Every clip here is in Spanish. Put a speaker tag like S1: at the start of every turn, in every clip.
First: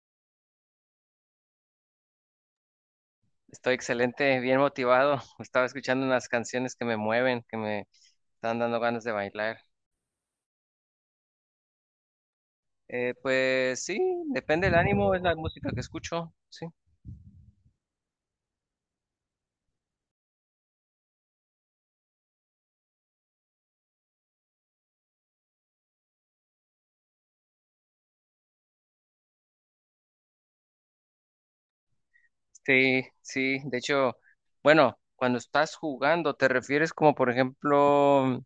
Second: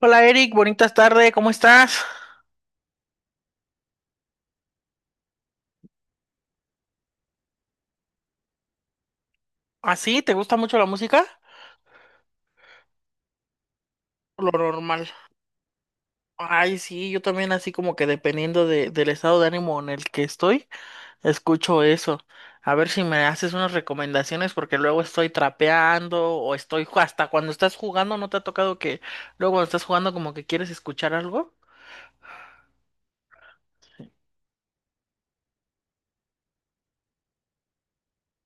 S1: Hola Eric, bonitas tardes, ¿cómo estás?
S2: Estoy excelente, bien motivado. Estaba escuchando unas canciones que me mueven, que me están dando ganas de bailar.
S1: ¿Así? ¿Te gusta mucho la música?
S2: Pues sí,
S1: Lo
S2: depende del
S1: normal.
S2: ánimo, es la música que escucho, sí.
S1: Ay, sí, yo también así como que dependiendo del estado de ánimo en el que estoy, escucho eso. A ver si me haces unas recomendaciones porque luego estoy trapeando o estoy hasta cuando estás jugando, ¿no te ha tocado que luego cuando estás jugando como que quieres escuchar algo?
S2: Sí, sí, de hecho, bueno, cuando estás jugando, ¿te refieres como por ejemplo...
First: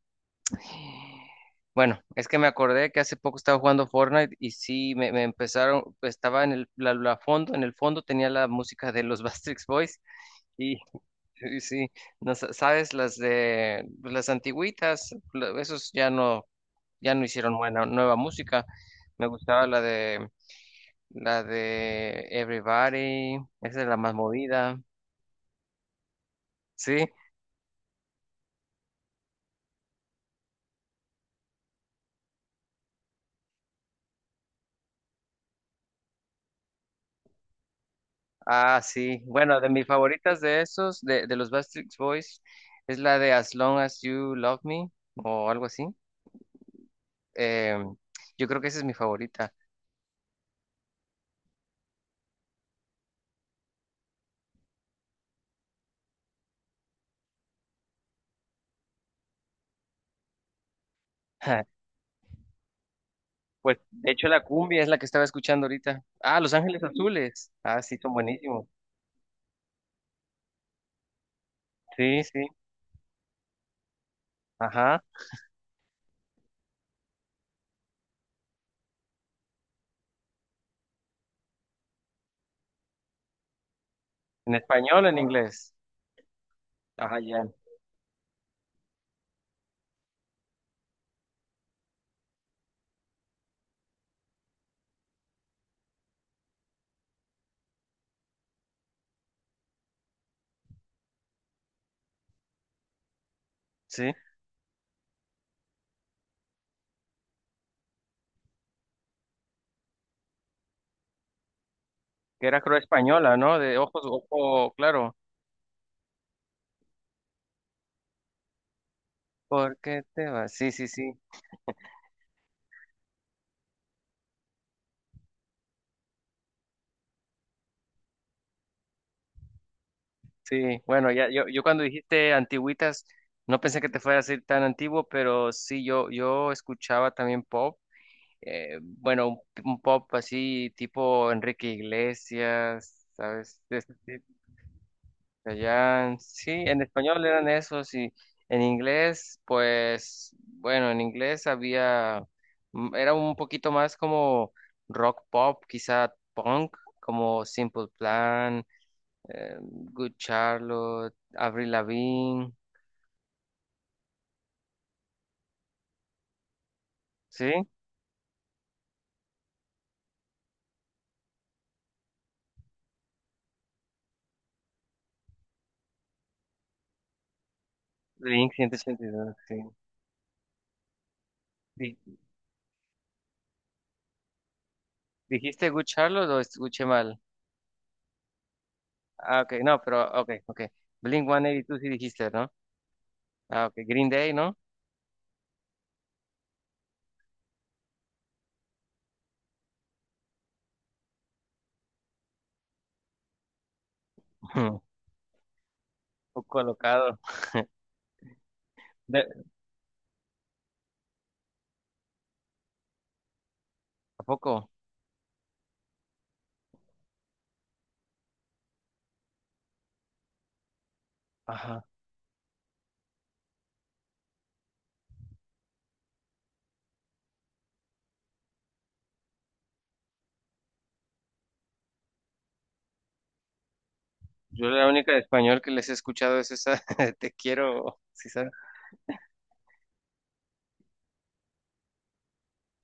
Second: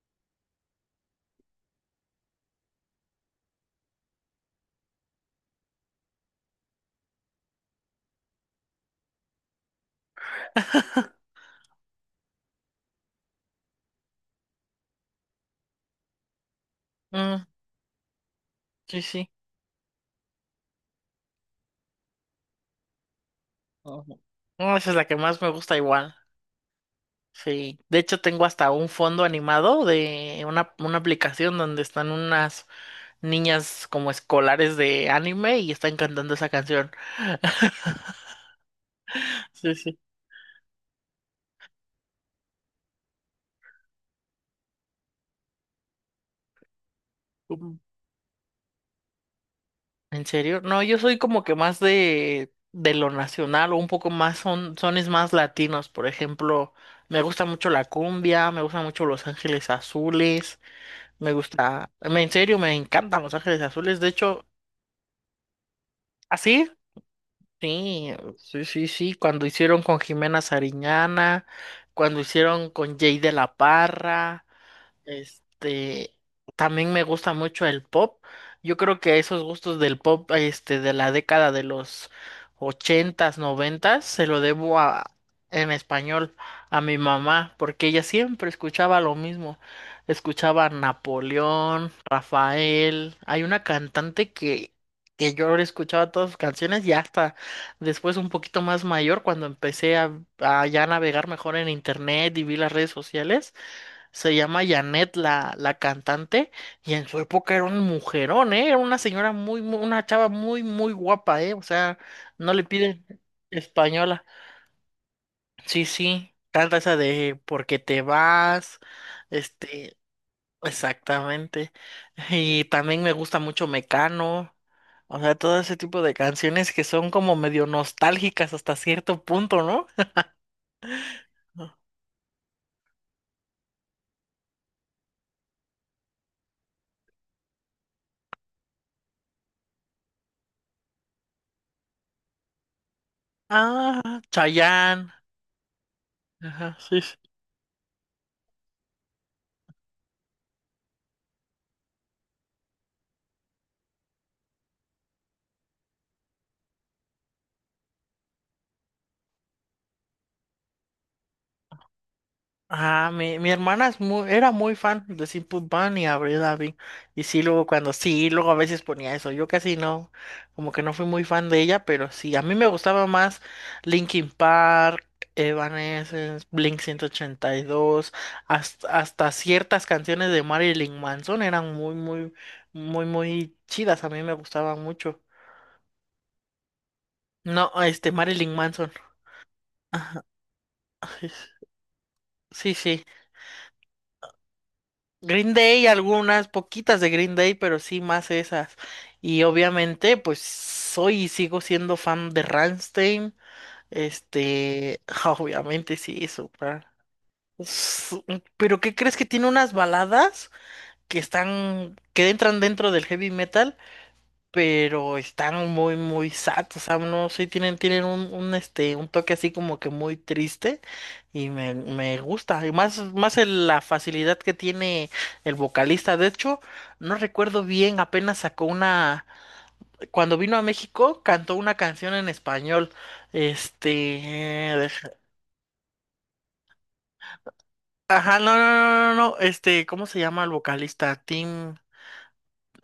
S2: Bueno, es que me acordé que hace poco estaba jugando Fortnite y sí, me empezaron, estaba en la fondo, en el fondo tenía la música de los Backstreet Boys y sí, sí. No, sabes, las de pues, las antiguitas, esos ya no, ya no
S1: Mm,
S2: hicieron buena, nueva música.
S1: sí,
S2: Me
S1: sí.
S2: gustaba la de Everybody, esa es la más
S1: Ujú. No,
S2: movida.
S1: esa es la que más me gusta igual.
S2: Sí,
S1: Sí. De hecho, tengo hasta un fondo animado de una aplicación donde están unas niñas como escolares de anime y están cantando esa canción.
S2: ah, sí. Bueno, de
S1: Sí,
S2: mis
S1: sí.
S2: favoritas de esos, de los Backstreet Boys, es la de As Long as You Love Me o algo así.
S1: Mm.
S2: Eh, yo creo que esa es mi favorita.
S1: ¿En serio? No, yo soy como que más de lo nacional o un poco más son sones más latinos. Por ejemplo, me gusta mucho la cumbia, me gusta mucho Los Ángeles Azules, en serio, me encantan Los Ángeles
S2: Pues,
S1: Azules. De
S2: de hecho, la
S1: hecho,
S2: cumbia es la que estaba escuchando ahorita. Ah, Los
S1: ¿así?
S2: Ángeles Azules. Ah, sí,
S1: Sí,
S2: son
S1: sí,
S2: buenísimos.
S1: sí, sí. Cuando hicieron con Jimena Sariñana, cuando
S2: Sí, sí,
S1: hicieron con Jay de la Parra.
S2: ajá.
S1: Este, también me gusta mucho el pop. Yo creo que esos gustos del pop, este, de la década de los ochentas, noventas, se lo
S2: En
S1: debo
S2: español,
S1: a,
S2: en
S1: en
S2: inglés.
S1: español, a mi
S2: Ajá, ya.
S1: mamá, porque ella siempre escuchaba lo mismo. Escuchaba Napoleón, Rafael. Hay una cantante que yo escuchaba todas sus canciones y hasta después un poquito más mayor, cuando a ya navegar mejor en internet y vi las redes sociales.
S2: Sí,
S1: Se llama Janet la cantante y en su época era un mujerón, ¿eh? Era una señora una chava muy, muy guapa, ¿eh? O sea,
S2: que
S1: no
S2: era
S1: le
S2: creo
S1: piden
S2: española, ¿no? De ojos,
S1: española.
S2: ojo, claro.
S1: Sí, sí, canta esa de ¿porque te vas?
S2: ¿Por
S1: Este,
S2: qué te vas? Sí, sí, sí,
S1: exactamente. Y también me gusta mucho Mecano. O sea, todo ese tipo de canciones que son como medio nostálgicas hasta cierto punto, ¿no?
S2: sí. Bueno, ya, yo cuando dijiste antigüitas, no pensé que te fuera a decir tan antiguo, pero sí, yo escuchaba también pop. Bueno, un pop así tipo Enrique Iglesias, ¿sabes? De ese
S1: Ah, Chayanne.
S2: allá, sí,
S1: Ajá,
S2: en
S1: sí, sí.
S2: español eran esos y en inglés, pues, bueno, en inglés había, era un poquito más como rock pop, quizá punk, como Simple Plan, Good Charlotte, Avril Lavigne,
S1: Ah, mi hermana es muy, era muy fan de Simple Plan y Avril Lavigne. Y sí, luego
S2: ¿sí?
S1: cuando sí, luego a veces ponía eso. Yo casi no, como que no fui muy fan de ella, pero sí, a mí me gustaba más Linkin Park, Evanescence, Blink 182,
S2: Blink ciento ochenta y
S1: hasta
S2: dos sí.
S1: ciertas canciones de Marilyn Manson eran muy,
S2: Di-
S1: muy, muy, muy chidas. A mí me gustaban mucho.
S2: ¿Dijiste Good Charlotte o escuché mal?
S1: No, este, Marilyn Manson.
S2: Ah, ok, no, pero,
S1: Ajá,
S2: ok, ok. Blink 182 sí dijiste, ¿no?
S1: sí, sí.
S2: Ah, ok, Green Day, ¿no?
S1: Green Day, algunas poquitas de Green Day, pero sí más esas. Y obviamente, pues soy y sigo siendo fan de Rammstein.
S2: Un
S1: Este, obviamente sí,
S2: poco
S1: eso.
S2: colocado.
S1: Pero ¿qué crees que
S2: De-
S1: tiene unas baladas que entran dentro del heavy metal?
S2: ¿A poco?
S1: Pero están muy, muy sad, o sea, no sé, tienen un toque así como que muy triste y
S2: Ajá.
S1: me gusta, y más la facilidad que tiene el vocalista, de hecho, no recuerdo bien, apenas sacó una, cuando vino a México, cantó una canción en español, este,
S2: Yo la
S1: deja-
S2: única de español que les he escuchado es esa, te quiero, sí,
S1: ajá,
S2: ¿sabes?
S1: no, no, no, no, no, este, ¿cómo se llama el vocalista? Tim...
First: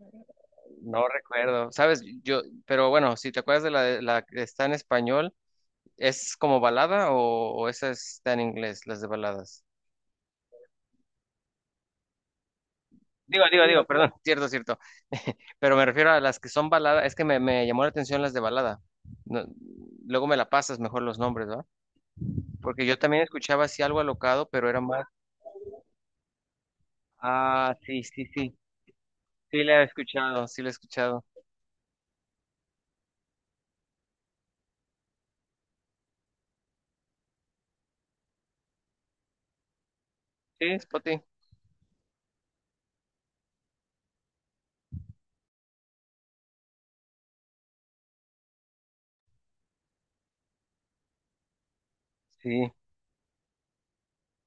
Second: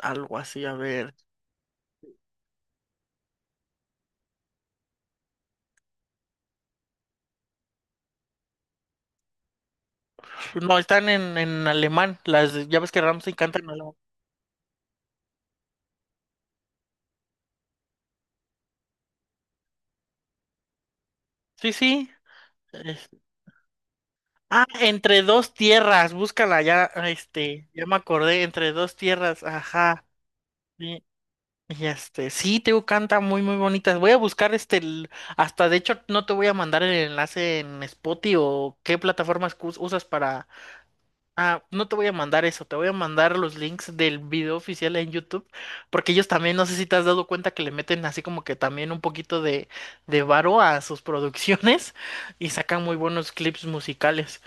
S1: Algo así, a
S2: No
S1: ver.
S2: recuerdo, ¿sabes? Yo, pero bueno, si te acuerdas de la, la que está en español, ¿es como balada o esa está en inglés, las de baladas?
S1: No, están en alemán. Las, ya ves que Ramsey
S2: Digo,
S1: canta
S2: digo,
S1: en
S2: digo,
S1: alemán.
S2: perdón, cierto, cierto, pero me refiero a las que son baladas, es que me llamó la atención las de balada. No- luego me la pasas mejor los nombres, ¿va?
S1: Sí, sí.
S2: Porque yo
S1: Es-
S2: también escuchaba así algo alocado,
S1: Ah,
S2: pero era más...
S1: entre dos tierras, búscala ya, este,
S2: Ah,
S1: ya me
S2: sí, sí,
S1: acordé,
S2: sí,
S1: entre dos tierras,
S2: sí la he
S1: ajá.
S2: escuchado, sí la he
S1: Y,
S2: escuchado.
S1: y este, sí, Teo canta muy, muy bonitas. Voy a buscar este, hasta de hecho no te voy a mandar el enlace en Spotify o qué plataformas usas para...
S2: Sí, Spotty,
S1: Ah, no te voy a mandar eso, te voy a mandar los links del video oficial en YouTube, porque ellos también, no sé si te has dado cuenta que le meten así como que también un poquito de varo a sus producciones y
S2: sí.
S1: sacan muy buenos clips musicales.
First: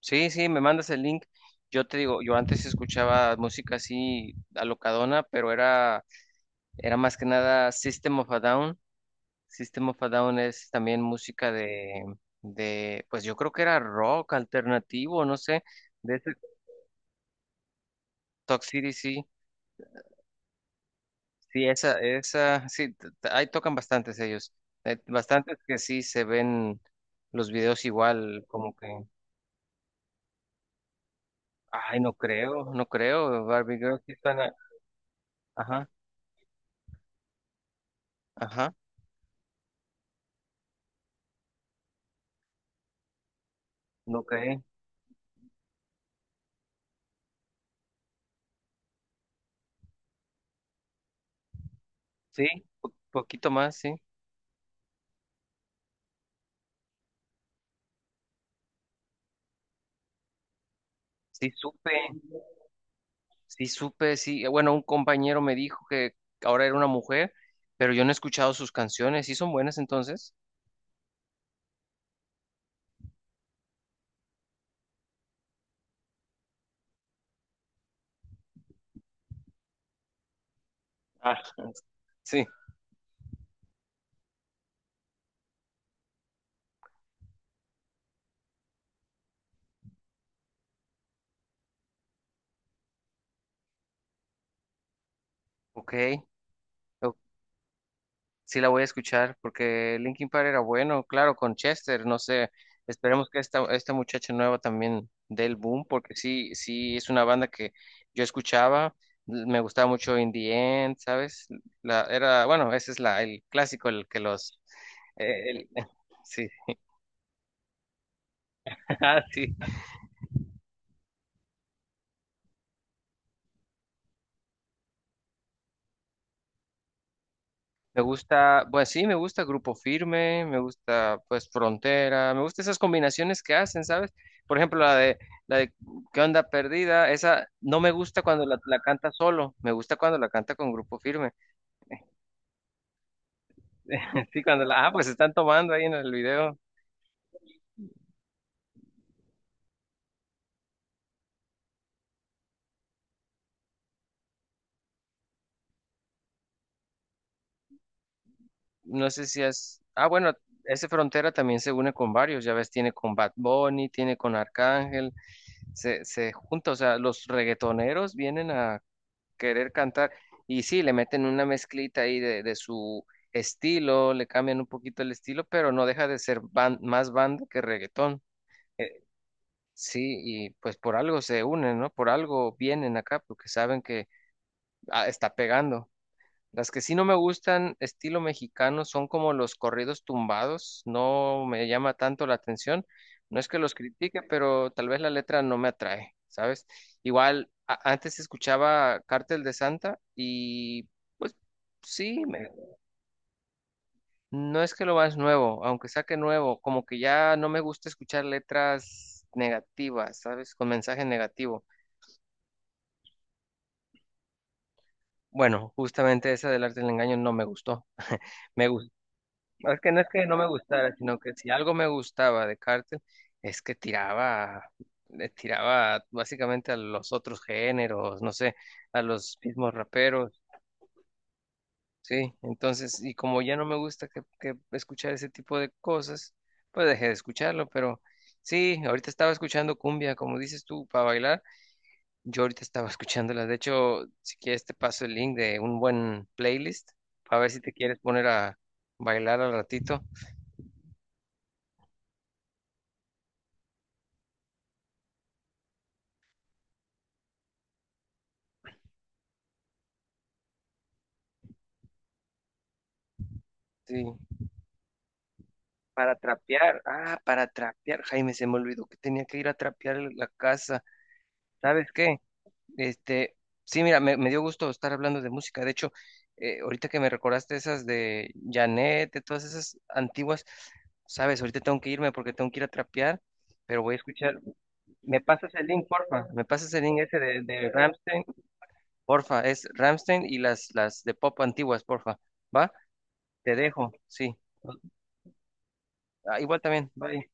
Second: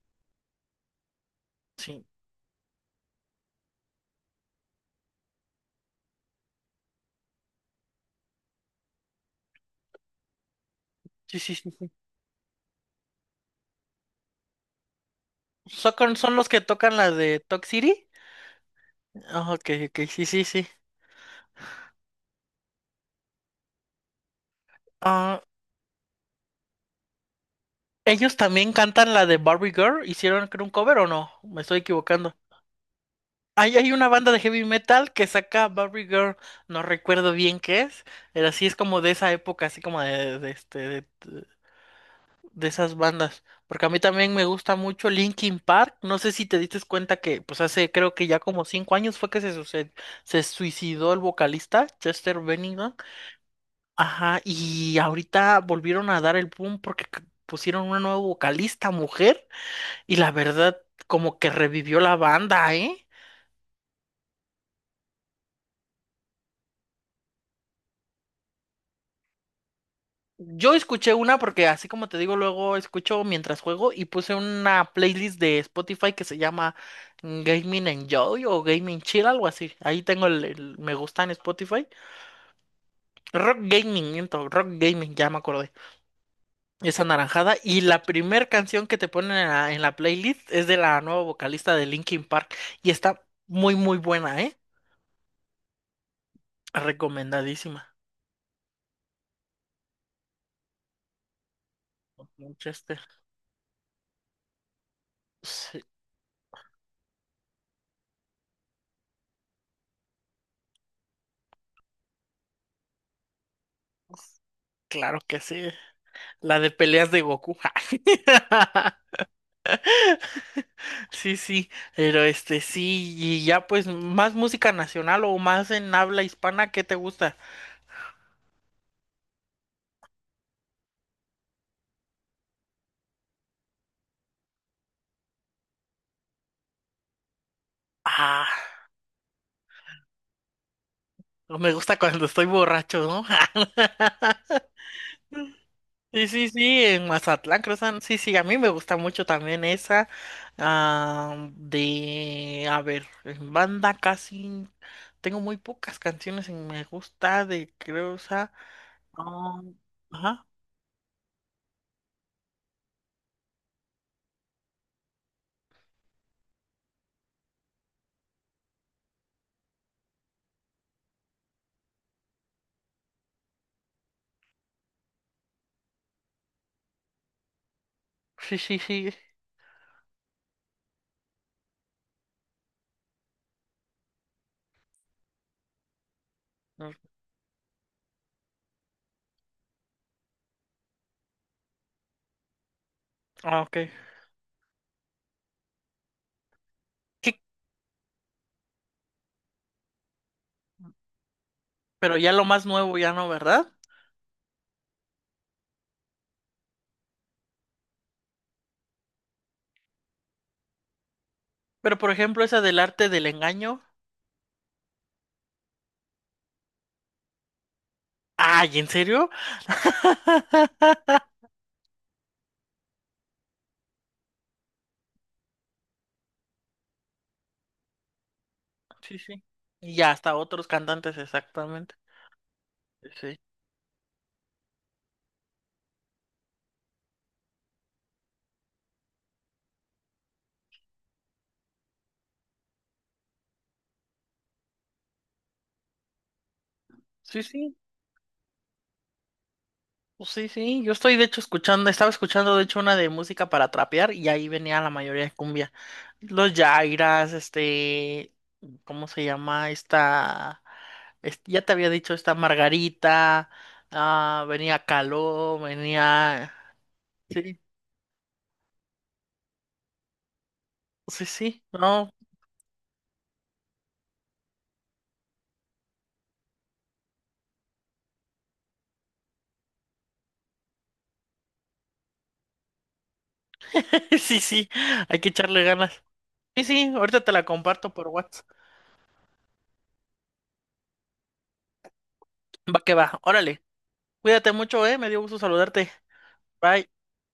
S2: Sí, sí, me mandas el link. Yo te
S1: Sí.
S2: digo, yo antes escuchaba música así alocadona, pero era, era más que nada System of a Down. System of a Down es también
S1: Sí,
S2: música
S1: sí, sí. Sí.
S2: de, pues yo creo que era rock alternativo, no sé, de
S1: ¿Son,
S2: ese
S1: son los que tocan la de Talk City?
S2: Toxicity, sí.
S1: Ah, ok, ok, sí, sí, sí.
S2: Sí, esa, sí, ahí tocan bastantes ellos.
S1: Ah,
S2: Bastantes que sí se ven los videos
S1: ¿ellos
S2: igual,
S1: también
S2: como que,
S1: cantan la de Barbie Girl? ¿Hicieron creo, un cover o no? Me estoy
S2: ay, no
S1: equivocando.
S2: creo, no creo, Barbie
S1: Hay
S2: Girl,
S1: una
S2: sí
S1: banda de
S2: suena,
S1: heavy metal que saca
S2: ajá,
S1: Barbie Girl, no recuerdo bien qué es, pero sí es
S2: ajá,
S1: como de esa época, así como de esas bandas. Porque a mí
S2: no
S1: también me
S2: creo.
S1: gusta mucho Linkin Park. No sé si te diste cuenta que, pues hace creo que ya como cinco años fue que se suicidó el vocalista Chester
S2: Sí,
S1: Bennington.
S2: poquito más, sí.
S1: Ajá, y ahorita volvieron a dar el boom porque pusieron una nueva vocalista mujer y la verdad como que
S2: Sí supe,
S1: revivió la banda, ¿eh?
S2: sí supe, sí. Bueno, un compañero me dijo que ahora era una mujer, pero yo no he escuchado sus canciones. ¿Sí son buenas entonces?
S1: Yo escuché una porque así como te digo, luego escucho mientras juego y puse una playlist de Spotify que se llama Gaming Enjoy o Gaming Chill, algo así. Ahí tengo el me gusta en
S2: Ah,
S1: Spotify.
S2: sí.
S1: Rock Gaming, miento, Rock Gaming, ya me acordé. Es anaranjada. Y la primer canción que te ponen en en la playlist es de la nueva vocalista de Linkin Park. Y está muy, muy buena, ¿eh?
S2: Ok,
S1: Recomendadísima.
S2: sí la voy a escuchar porque Linkin Park era bueno, claro, con Chester, no sé,
S1: Manchester.
S2: esperemos que esta muchacha nueva también dé el
S1: Sí,
S2: boom porque sí, sí es una banda que yo escuchaba, me gustaba mucho In the End, ¿sabes? La, era, bueno, ese es la, el clásico, el que los,
S1: claro que sí.
S2: el- sí,
S1: La de peleas de Goku.
S2: ah, sí.
S1: Sí, sí. Pero este, sí. Y ya, pues, más música nacional o más en habla hispana, ¿qué te gusta?
S2: Me gusta, pues sí, me gusta Grupo Firme, me gusta pues Frontera, me gusta esas combinaciones que hacen, ¿sabes? Por ejemplo, la de ¿Qué onda perdida? Esa no me gusta cuando
S1: Ah,
S2: la canta solo, me gusta cuando la canta con Grupo Firme.
S1: no me gusta cuando estoy borracho, ¿no?
S2: Sí, cuando la, ah, pues están tomando ahí en el
S1: Sí, sí,
S2: video.
S1: sí, en Mazatlán, Cruzan sí, sí, a mí me gusta mucho también esa ah, de, a ver, en banda casi tengo muy pocas canciones en me gusta de, creo,
S2: No sé si
S1: ah,
S2: es, ah, bueno,
S1: ajá,
S2: ese Frontera también se une con varios, ya ves, tiene con Bad Bunny, tiene con Arcángel, se junta, o sea, los reggaetoneros vienen a querer cantar. Y sí, le meten una mezclita ahí de su estilo, le cambian un poquito el estilo, pero no deja de ser ban- más banda que reggaetón.
S1: sí, sí,
S2: Eh,
S1: sí,
S2: sí, y pues por algo se unen, ¿no? Por algo vienen acá, porque saben que ah, está pegando. Las que
S1: mm,
S2: sí no me gustan, estilo mexicano, son como los corridos tumbados. No me llama tanto la atención. No es que
S1: ah,
S2: los
S1: ok,
S2: critique, pero tal vez la letra no me atrae, ¿sabes?
S1: sí,
S2: Igual, antes escuchaba Cártel de Santa y pues
S1: pero
S2: sí,
S1: ya lo
S2: me-
S1: más nuevo ya no, ¿verdad?
S2: no es que lo más nuevo, aunque saque nuevo, como que ya no me gusta escuchar letras negativas, ¿sabes? Con mensaje negativo.
S1: Pero por ejemplo esa del arte del engaño,
S2: Bueno, justamente esa del arte del engaño no me gustó. Me
S1: ay, ¿en
S2: gustó.
S1: serio?
S2: Es que no me gustara, sino que si algo me gustaba de Cartel, es que tiraba, le tiraba básicamente a los otros géneros, no sé, a
S1: Sí,
S2: los
S1: sí,
S2: mismos
S1: y ya
S2: raperos,
S1: hasta otros cantantes exactamente,
S2: sí. Entonces, y
S1: sí,
S2: como ya no me gusta que escuchar ese tipo de cosas, pues dejé de escucharlo, pero sí, ahorita estaba escuchando cumbia, como dices tú, para bailar. Yo ahorita estaba escuchándola. De hecho, si quieres te paso el link de un buen playlist, para
S1: sí,
S2: ver si te
S1: sí.
S2: quieres poner a bailar al ratito.
S1: Pues sí, sí, yo estoy de hecho escuchando, estaba escuchando de hecho una de música para trapear y ahí venía la mayoría de cumbia. Los Yairas, este, ¿cómo se llama? Esta, ya te había dicho esta Margarita,
S2: Sí.
S1: ah, venía Caló,
S2: Para
S1: venía...
S2: trapear, ah, para
S1: Sí,
S2: trapear, Jaime, se me olvidó que tenía que ir a trapear la casa.
S1: sí, sí,
S2: ¿Sabes
S1: no,
S2: qué? Este, sí, mira, me dio gusto estar hablando de música. De hecho, ahorita que me recordaste esas de Janet, de todas esas antiguas, sabes, ahorita tengo que irme porque tengo que ir a trapear, pero voy a escuchar.
S1: sí, sí, hay
S2: ¿Me
S1: que
S2: pasas
S1: echarle
S2: el link,
S1: ganas.
S2: porfa? ¿Me
S1: Sí,
S2: pasas el
S1: sí,
S2: link ese
S1: ahorita te la
S2: de
S1: comparto por
S2: Rammstein?
S1: WhatsApp.
S2: Porfa, es Rammstein y las de pop antiguas, porfa. ¿Va?
S1: Va que va,
S2: Te
S1: órale,
S2: dejo, sí.
S1: cuídate mucho, me dio gusto saludarte.
S2: Ah, igual
S1: Bye.
S2: también, bye.